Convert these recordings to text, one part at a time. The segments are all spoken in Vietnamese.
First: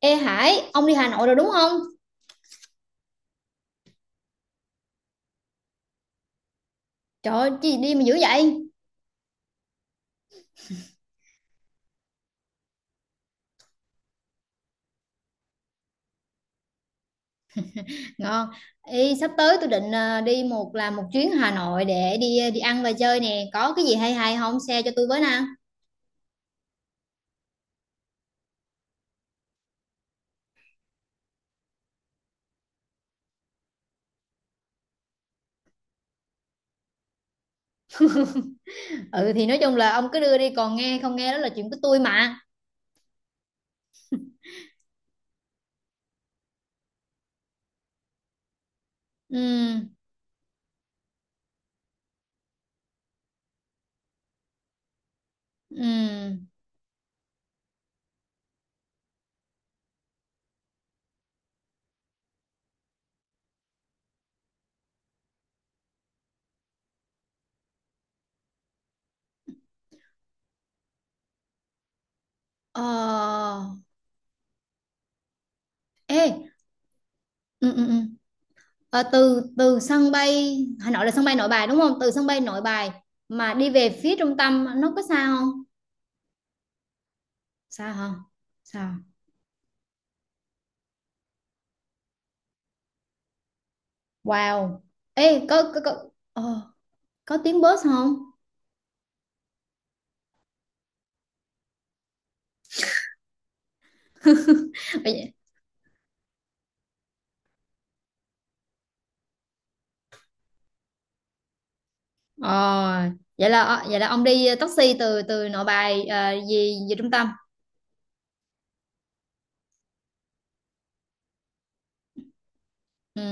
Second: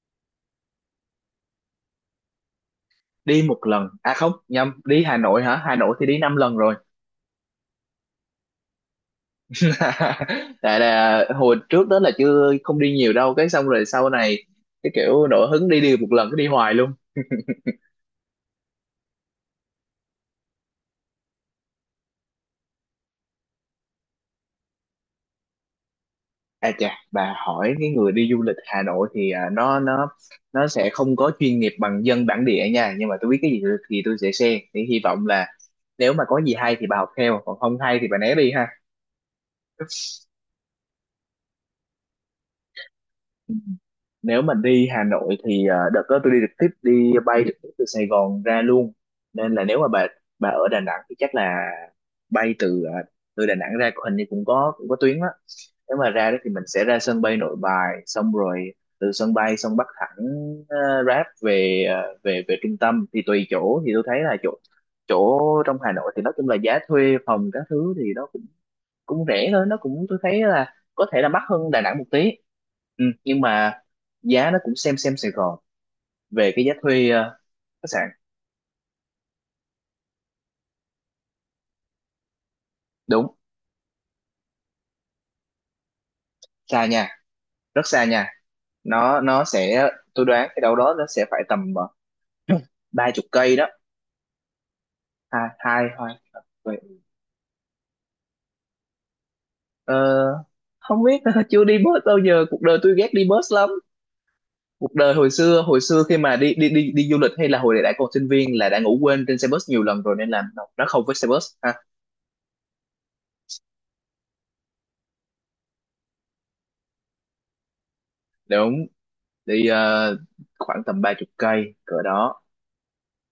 Ê Hải, ông đi Hà Nội rồi đúng không? Đi một lần, à không, nhầm. Đi Hà Nội hả? Hà Nội thì đi 5 lần rồi. Trời ơi, chi đi mà dữ vậy? Tại là hồi trước đó là chưa, không đi nhiều đâu, cái xong rồi sau này cái kiểu nổi hứng đi, đi một lần cứ đi hoài luôn. Ngon. Ê, sắp tới tôi định đi một làm một chuyến Hà Nội để đi đi ăn và chơi nè. Có cái gì hay hay không? Share cho tôi với nè. À chà, bà hỏi cái người đi du lịch Hà Nội thì nó nó sẽ không có chuyên nghiệp bằng dân bản địa nha, nhưng mà tôi biết cái gì thì tôi sẽ share, thì hy vọng là nếu mà có gì hay thì bà học theo, còn không hay thì bà né đi ha. Ừ thì nói chung là ông cứ đưa đi còn nghe không nghe đó là chuyện của tôi mà. Nếu mà đi Hà Nội thì đợt đó tôi đi trực tiếp, đi bay trực tiếp từ Sài Gòn ra luôn, nên là nếu Ừ mà bà ở Đà Nẵng thì chắc là bay từ từ Đà Nẵng ra, hình như cũng có, cũng có tuyến đó. Nếu mà ra ừ. đó thì mình sẽ ra sân bay Nội Bài, xong rồi từ sân bay xong bắt thẳng Grab về, về, về trung tâm. Thì tùy chỗ, thì tôi thấy là chỗ chỗ trong Hà Nội thì nói chung là giá thuê phòng các thứ thì nó cũng, cũng rẻ thôi, nó cũng, tôi thấy là có thể là mắc hơn Đà Nẵng một tí. Ờ Ừ, nhưng mà giá nó cũng xem Sài Gòn ê về cái giá thuê ừ ừ khách ừ. sạn. Ờ, từ từ sân bay Hà Nội là sân bay Nội Bài đúng không? Từ sân bay Nội Bài Đúng. mà đi về phía trung tâm nó có xa không? Xa nha. Rất Xa xa hả? nha. Sao? Nó sẽ, tôi đoán cái đâu đó nó sẽ phải tầm 30 cây đó. Wow. Ê, Hai có hai có hai ờ, vậy. có tiếng bus không? ờ, Không biết. Chưa đi bus bao giờ, cuộc đời tôi ghét đi bus lắm. Cuộc đời hồi Vậy- xưa, hồi xưa khi mà đi đi du lịch hay là hồi đã còn sinh viên là đã ngủ quên trên xe bus nhiều lần rồi nên là nó không với xe bus ha. Ờ, vậy là vậy là ông đi taxi từ từ Nội Bài về về trung tâm. Đúng. Đi khoảng tầm 30 cây cỡ đó. Ừ,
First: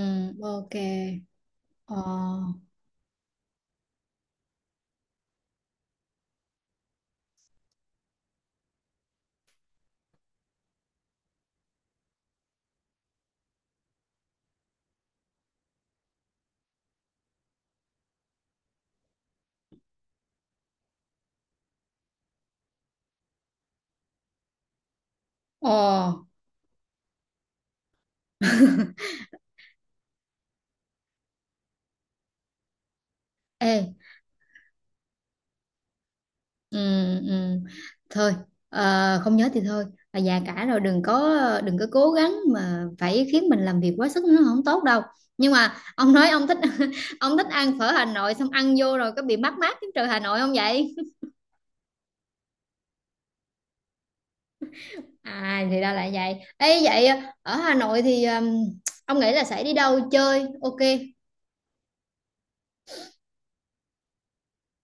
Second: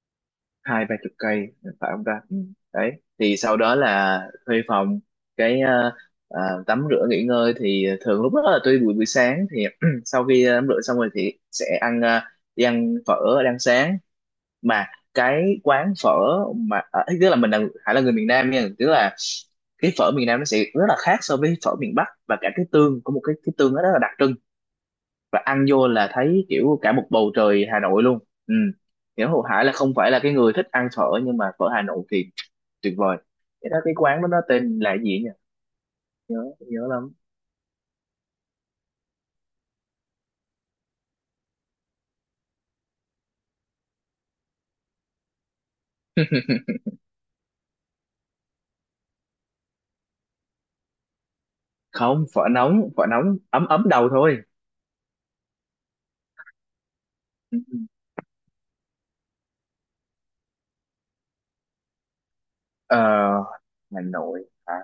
ok. 20 30 cây, phải không ta. Ừ. Ờ. Đấy. Thì sau đó là thuê phòng, cái tắm rửa nghỉ ngơi. Thì thường lúc đó là tuy buổi, buổi sáng thì sau khi tắm rửa xong rồi thì sẽ ăn, đi ăn phở, ăn sáng. Mà cái quán phở mà tức là mình là, Hải là người miền Nam nha, tức là cái phở miền Nam nó sẽ rất là khác so với phở miền Bắc, và cả cái tương, có một cái tương nó rất là đặc trưng, và ăn vô là Ờ. thấy kiểu cả một bầu trời Hà Nội luôn. Ừ. Nghĩa Hồ Hải là không phải là cái người thích ăn phở, nhưng mà phở Hà Nội thì tuyệt vời. Cái Ê, đó, cái quán đó nó tên là cái gì nhỉ, nhớ, ừ, nhớ lắm. ừ. Thôi, không nhớ thì thôi. Và già cả rồi đừng có đừng có cố gắng mà phải khiến mình làm việc quá sức nó không tốt đâu. Nhưng mà ông nói ông thích ông thích ăn phở Hà Nội xong ăn vô rồi có bị mắc mát cái trời Hà Nội không vậy? Không, phở nóng, phở nóng ấm ấm đầu thôi. À thì ra là vậy. Ê vậy ở Ừ. Hà Nội thì ông nghĩ là sẽ đi đâu chơi? Ok. ờ, Hà Nội hả.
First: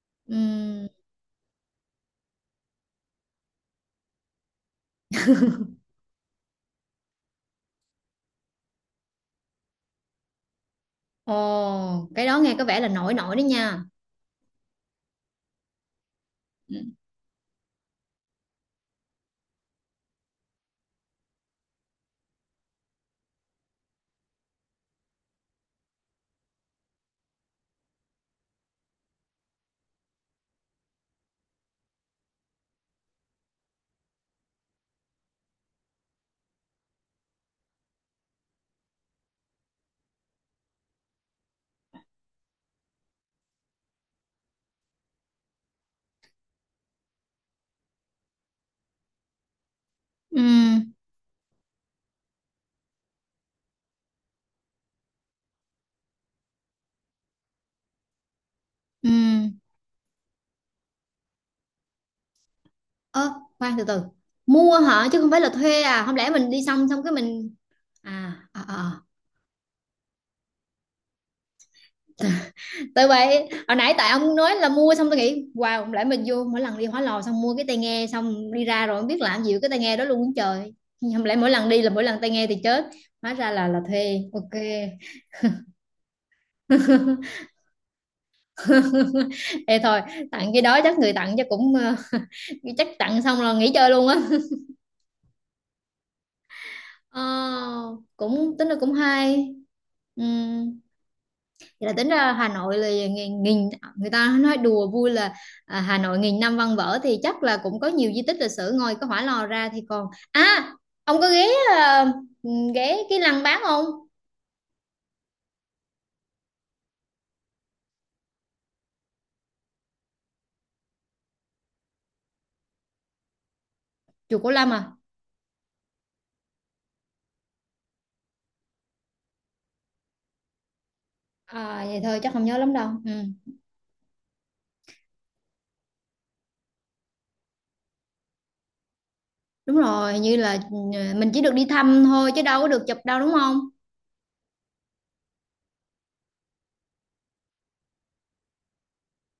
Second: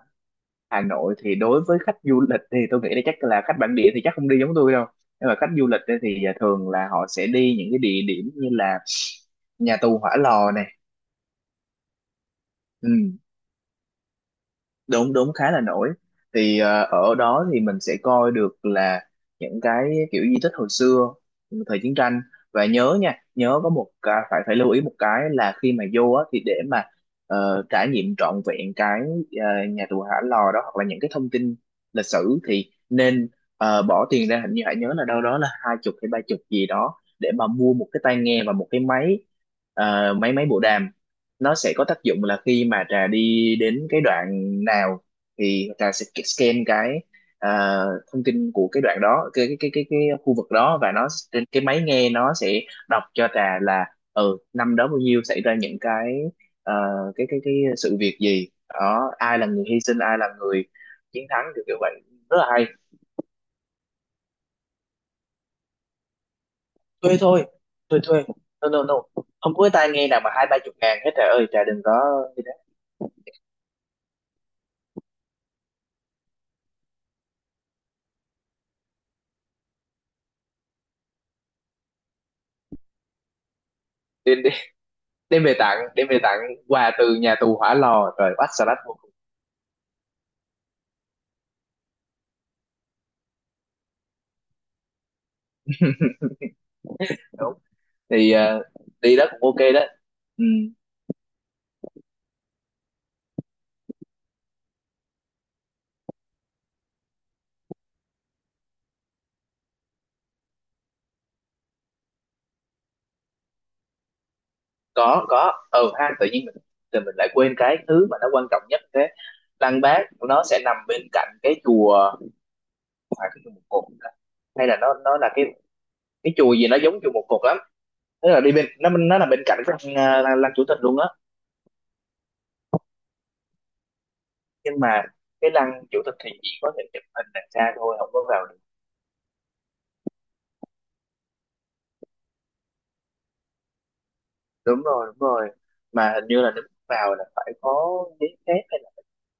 Hà Ừm, Nội thì đối với khách du lịch thì tôi nghĩ là, chắc là khách bản địa thì chắc không đi giống tôi đâu, nhưng mà khách du lịch ấy thì thường là họ sẽ đi những cái địa điểm như là nhà tù Hỏa Lò này. Ồ, cái đó nghe có vẻ là Ừ. nổi nổi đấy nha. Đúng, đúng, khá là nổi. Thì ở đó thì mình sẽ coi được là những cái kiểu di tích hồi xưa, thời chiến tranh. Và nhớ nha, nhớ có một cái, phải, phải lưu ý một cái là khi mà vô á, thì để mà trải nghiệm trọn vẹn cái nhà tù Hỏa Lò đó, hoặc là những cái thông tin lịch sử thì nên bỏ tiền ra, hình như hãy nhớ là đâu đó là 20 hay 30 gì đó, để mà mua một cái tai nghe và một cái máy, máy bộ đàm. Nó sẽ có tác dụng là khi mà trà đi đến cái đoạn nào thì trà sẽ scan cái, à, thông tin của cái đoạn đó, cái khu vực đó, Ừm, và nó trên cái máy nghe nó sẽ đọc cho trà là, ừ, năm đó bao nhiêu, xảy ra những cái ờ, cái sự việc gì đó, ai là ừm. người hy sinh, ai là người chiến thắng, kiểu kiểu vậy, rất là hay. Ơ, khoan từ từ. Mua hả chứ không phải là thuê à? Không lẽ mình đi xong xong cái Thuê thôi. mình Thuê thuê. à à No no à. no, không có cái tai nghe nào mà 20 30 ngàn hết trà ơi, trà đừng có như À. Tại vậy hồi nãy tại ông nói là mua xong tôi nghĩ wow không lẽ mình vô mỗi lần đi Hóa Lò xong mua cái tai nghe xong đi ra rồi không biết làm gì với cái tai nghe đó luôn trời, không lẽ mỗi lần đi là mỗi lần tai nghe thì chết, hóa ra là thuê thế. ok. Đem về tặng, đem về tặng quà từ nhà tù Hỏa Lò rồi quá salad vô cùng. Ê thôi, tặng cái đó chắc người tặng chắc cũng chắc tặng xong là nghỉ chơi luôn á. Ờ, Đúng. Thì cũng tính là cũng đi đó cũng hay ok đó. ừ. Ừ, Thì là tính ra Hà Nội là nghìn, nghìn người ta nói đùa vui là à, Hà Nội nghìn năm văn vở thì chắc là cũng có nhiều di tích lịch sử ngoài cái Hỏa Lò ra thì còn à ông có ghé à, ghé cái lăng Bác không? có, ừ ha, tự nhiên mình, thì mình lại quên cái thứ mà nó quan trọng nhất thế. Lăng Bác nó sẽ nằm bên cạnh cái chùa, phải cái chùa Một Cột hả? Chùa Cổ Hay Lam là à? nó là cái chùa gì nó giống chùa Một Cột lắm. Tức là đi bên nó là bên cạnh cái lăng, ờ, lăng, lăng chủ tịch luôn á. À vậy thôi chắc không nhớ lắm đâu ừ. Nhưng mà cái lăng chủ tịch thì chỉ có thể chụp hình đằng xa thôi, không có vào. Đúng rồi, như là ừ, mình chỉ được đi thăm thôi chứ đâu có được chụp đâu đúng không? Đúng rồi, đúng rồi. Mà hình như là nếu vào là phải có giấy phép, hay là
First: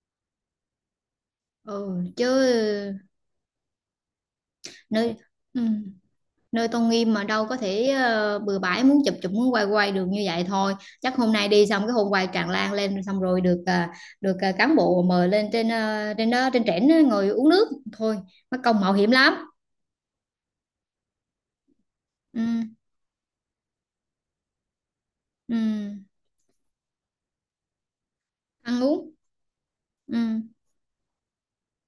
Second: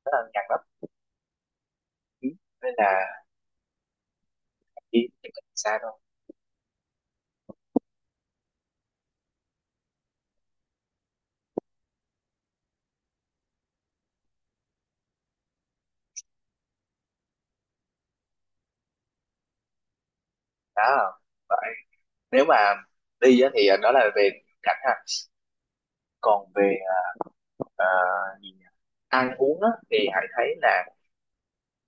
nó là ngăn lắm. Ừ chứ Ừ. Nên là đi nơi thì mình ừ. xa thôi. Nơi tôn nghiêm mà đâu có thể bừa bãi muốn chụp chụp muốn quay quay được như vậy thôi, chắc hôm nay đi xong cái hôm quay tràn lan lên xong rồi được được cán bộ mời lên trên trên đó trên trển á, ngồi uống nước thôi, mất công mạo hiểm lắm. Đó. Vậy, nếu mà Ừ, đi á, thì đó là về cảnh ha. ừ, Còn về ờ, gì nhỉ? ăn uống Ăn uống á, thì ừ. hãy thấy là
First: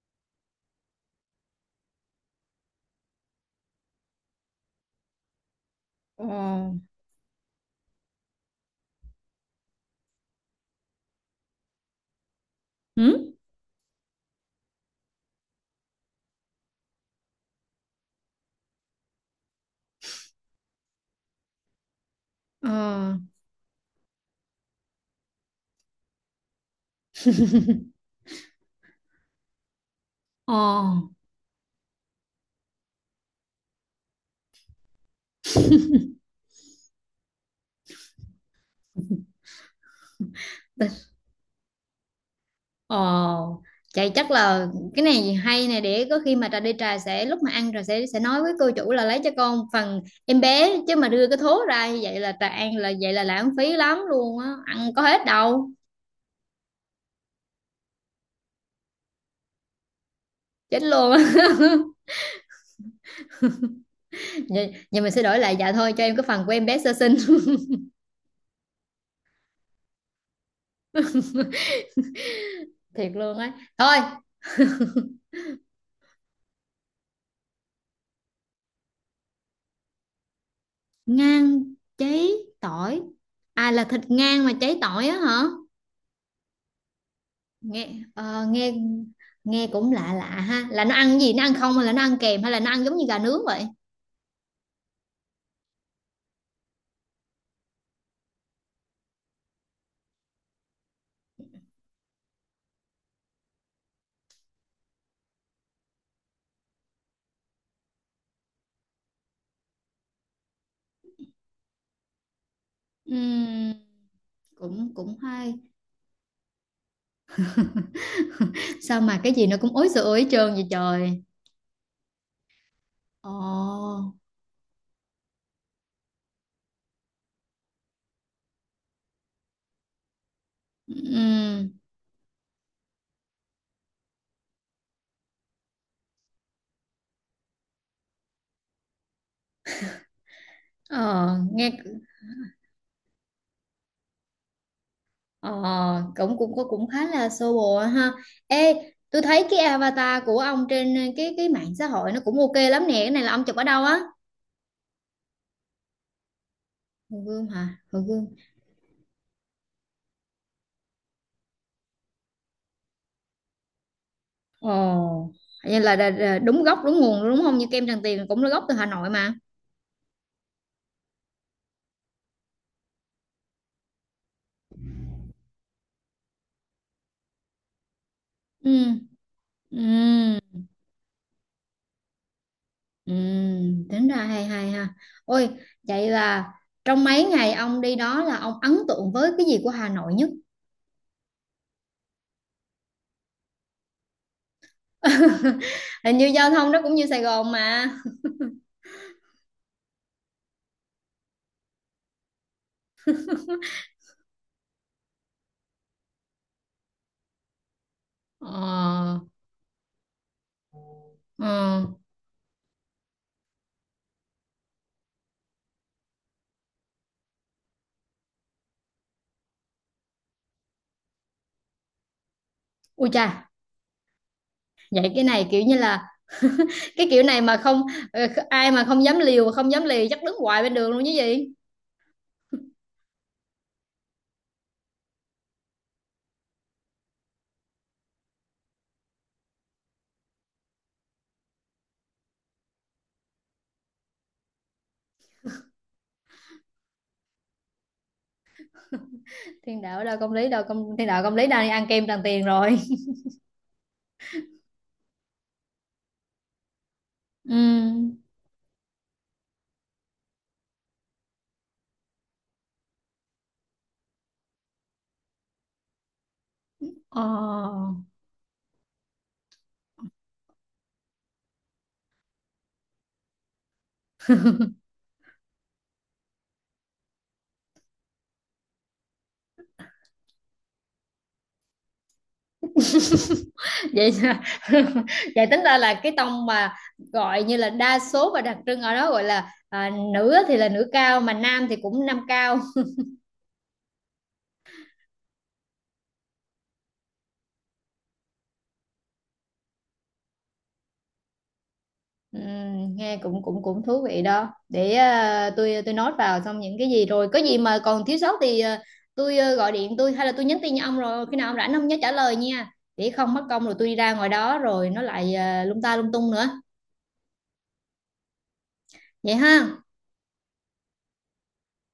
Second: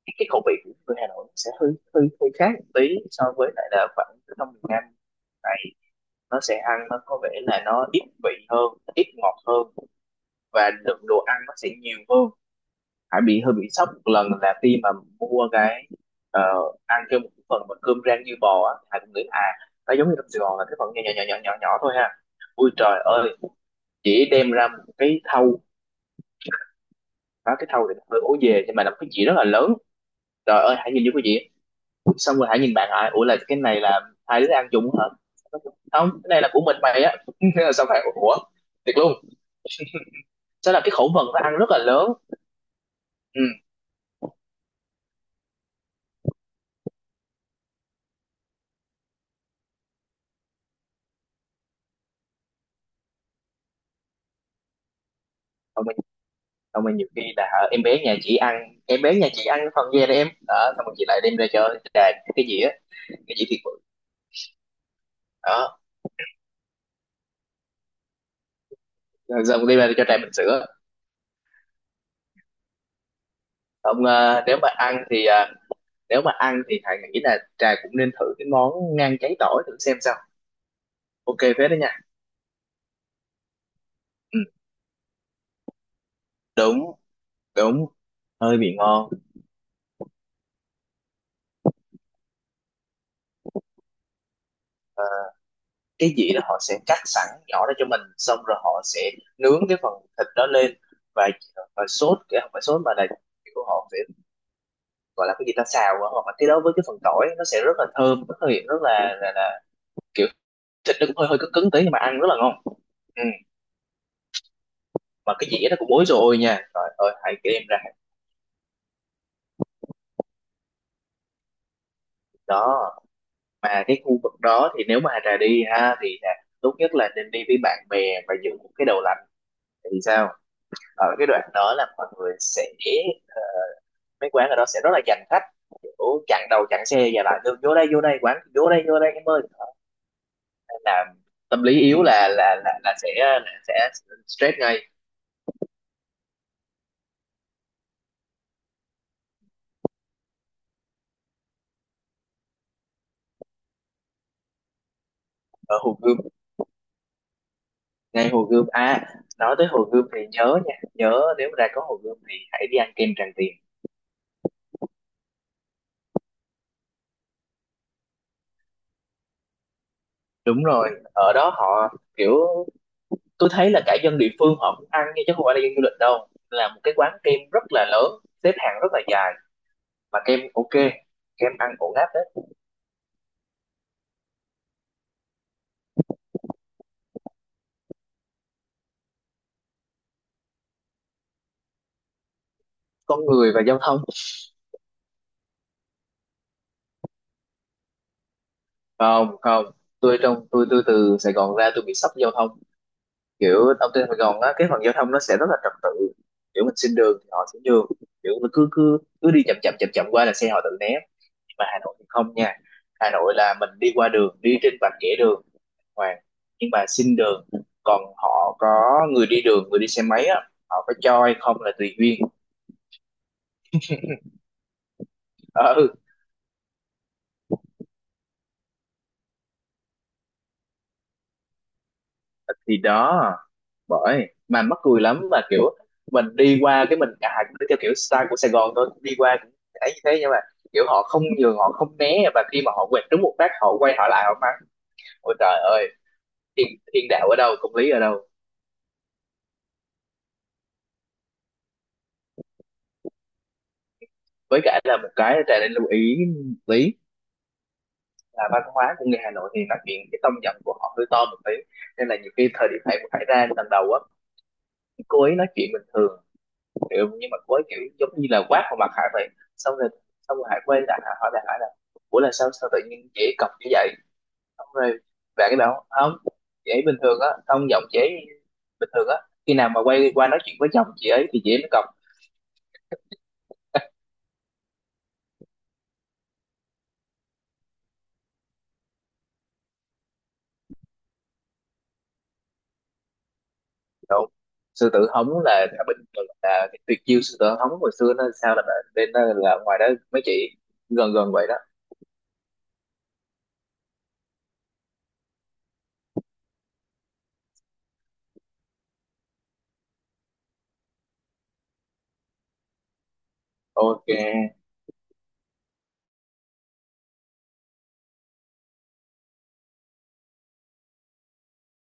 cái khẩu vị của người Hà Nội sẽ hơi hơi hơi khác một tí so với lại là khoảng ở trong miền Nam. Tại Ờ. nó sẽ ăn, nó có vẻ là nó ít vị hơn, ít ngọt hơn, và lượng đồ ăn nó sẽ nhiều hơn. Hải Ừ? bị hơi bị sốc một lần là khi mà mua cái, ờ, ăn kêu một phần mà cơm rang như bò á, Hải cũng nghĩ à, nó giống như trong Sài Gòn là cái phần nhỏ nhỏ nhỏ nhỏ nhỏ nhỏ thôi ha. Ui trời Ờ. ơi, chị đem ra một cái thau. Đó, cái thau thì nó hơi ố về, nhưng mà là một cái dĩa rất là lớn. Ờ. Trời ơi, Hải nhìn vô cái dĩa, xong rồi Hải nhìn bạn Hải, ủa là cái này là hai đứa ăn chung hả? Không, cái này là của mình mày á. Thế là xong Hải ủa, thiệt luôn. Thế là cái khẩu phần nó ăn rất là lớn. Ừ. Ồ, chạy chắc là cái này hay nè để có khi mà trà đi trà sẽ lúc mà ăn trà sẽ nói với cô chủ là lấy cho con phần em bé chứ mà đưa cái thố ra như vậy là trà ăn là vậy là lãng phí lắm luôn á, ăn có hết đâu, Xong rồi nhiều khi là em bé nhà chị ăn, em bé nhà chị ăn phần về đây em đó, chết xong rồi chị luôn. Á. lại đem ra cho trà cái gì á, cái gì thiệt bự. Vậy, vậy mình sẽ đổi lại dạ Đó. thôi cho em cái phần của em bé sơ sinh. Rồi xong đem ra cho trà bình sữa. Thiệt luôn á. Thôi, Ông, nếu mà ăn thì nếu mà ăn thì thầy nghĩ là trà cũng nên thử cái món ngan cháy tỏi thử xem sao. Ok phết ngang đó nha. cháy tỏi. À là thịt Ừ, ngang mà cháy tỏi á hả? đúng, đúng. Nghe Hơi nghe bị ngon. nghe cũng lạ lạ ha, là nó ăn gì nó ăn không hay là nó ăn kèm hay là nó ăn giống như gà nướng vậy? Ờ, cái dĩa đó họ sẽ cắt sẵn nhỏ ra cho mình, xong rồi họ sẽ nướng cái phần thịt đó lên, và và sốt cái, không phải sốt mà là kiểu họ sẽ gọi là cái gì ta, xào á, hoặc là cái đó với cái phần tỏi nó sẽ rất là thơm, rất là hiện, rất là, là kiểu, thịt nó cũng hơi hơi cứng cứng tí nhưng mà ăn rất là ngon. Ừ. Ừm, cũng cũng Mà cái hay. dĩa nó cũng ối rồi nha, trời ơi, hãy đem ra. Sao mà cái gì nó cũng ối sửa ối trơn vậy trời? Đó. Mà cái Ồ, khu vực đó thì nếu mà Hà Trà đi ha thì Hà, tốt nhất là nên đi với bạn bè và dựng một cái đầu lạnh thì sao. Ở cái đoạn ừm, đó là mọi người sẽ, mấy quán ở đó sẽ rất là giành khách, kiểu chặn đầu chặn xe và lại, "Được, vô đây quán, vô đây em ơi." Đó, nên là ờ, tâm nghe lý yếu là là sẽ, là sẽ stress ngay. ờ, cũng cũng cũng cũng khá là sơ bộ ha. Ê, tôi thấy cái avatar của ông trên cái mạng xã hội nó cũng ok lắm nè. Cái này là ông chụp ở đâu á? Ở Hồ Gươm. Hồ Gươm hả? Hồ Gươm. Ngay Hồ Gươm à. Nói tới Hồ Gươm thì nhớ nha, nhớ nếu mà ra có Hồ Gươm thì hãy đi ăn kem Tràng Tiền. Ồ, vậy là đúng gốc đúng nguồn luôn đúng không? Như kem Tràng Tiền cũng là gốc từ Hà Nội mà. Đúng rồi. Ở đó họ kiểu, tôi thấy là cả dân địa phương họ cũng ăn nha, chứ không phải là dân du lịch đâu, là một cái quán kem rất là lớn, xếp hàng Ừ. rất là dài, mà kem Ừ. ok, kem ăn ổn áp đấy. Ừ, tính ra hay hay ha. Ôi, vậy là trong mấy ngày ông đi đó là ông ấn tượng với cái gì của Hà Nội nhất? Con người và giao thông. Hình như giao thông nó cũng như Sài Gòn mà. Không không, tôi trong tôi từ Sài Gòn ra tôi bị sốc giao thông. Kiểu ở trên Sài Gòn á, cái phần giao thông nó sẽ rất là trật tự, kiểu mình xin đường thì họ sẽ đường, kiểu mình cứ cứ Ờ, cứ đi chậm chậm chậm chậm qua là xe họ tự né. Nhưng mà Hà ờ. Nội thì không nha. Hà Nội là mình đi qua đường, đi trên vạch kẻ đường hoàng, nhưng mà xin đường, còn họ, có người đi đường, người đi xe máy á, họ có cho hay không là tùy duyên. Ui cha, vậy cái này kiểu như Ừ. là cái kiểu này mà không ờ, ai mà không dám liều không dám lì chắc đứng hoài bên đường luôn chứ gì? Thì đó, bởi mà mắc cười lắm, mà kiểu mình đi qua cái mình cả hai cũng đi theo kiểu style của Sài Gòn thôi, đi qua cũng thấy như thế. Nhưng mà kiểu họ không nhường, họ không né, và khi mà họ quẹt trúng một phát họ quay họ lại họ mắng, ôi trời ơi, thiên, thiên đạo ở đâu, công lý ở đâu. Thiên đạo đâu công lý đâu công thiên đạo công lý đang đi ăn kem Tràng Tiền rồi. Với cả là một cái, trà nên lưu ý lý Ừ. là văn hóa của người Hà Nội thì nói chuyện cái tông giọng của họ hơi to một tí, nên là nhiều khi thời điểm này cũng, phải ra lần đầu á, cô ấy nói chuyện bình thường, hiểu, nhưng mà cô ấy kiểu Ờ. giống như là quát vào mặt Hải vậy. Xong rồi, xong rồi Hải quay lại, Hải hỏi lại Hải là, ủa là sao, sao tự nhiên chị cọc như vậy. Xong rồi bạn cái bảo không, chị ấy bình thường á, tông giọng chị ấy bình thường á, khi nào mà quay qua nói chuyện với chồng chị ấy thì chị ấy mới cọc. Vậy là- vậy tính ra là cái tông mà gọi như là đa số và đặc trưng ở đó gọi là à, nữ thì là nữ cao mà nam thì cũng nam cao. Rồi, sư tử hống là bình thường, là cái tuyệt chiêu sư tử hống hồi xưa nó sao, là nên là ngoài đó mấy chị gần gần vậy đó. Ừ, nghe cũng cũng cũng thú vị đó, để à, tôi nốt vào xong những cái gì rồi có gì mà còn thiếu sót thì à, tôi à, gọi điện tôi hay là tôi nhắn tin cho ông rồi khi nào ông rảnh ông nhớ trả lời nha, để không mất công rồi tôi đi ra ngoài Ok. đó rồi nó lại à, lung ta lung tung nữa, vậy ha.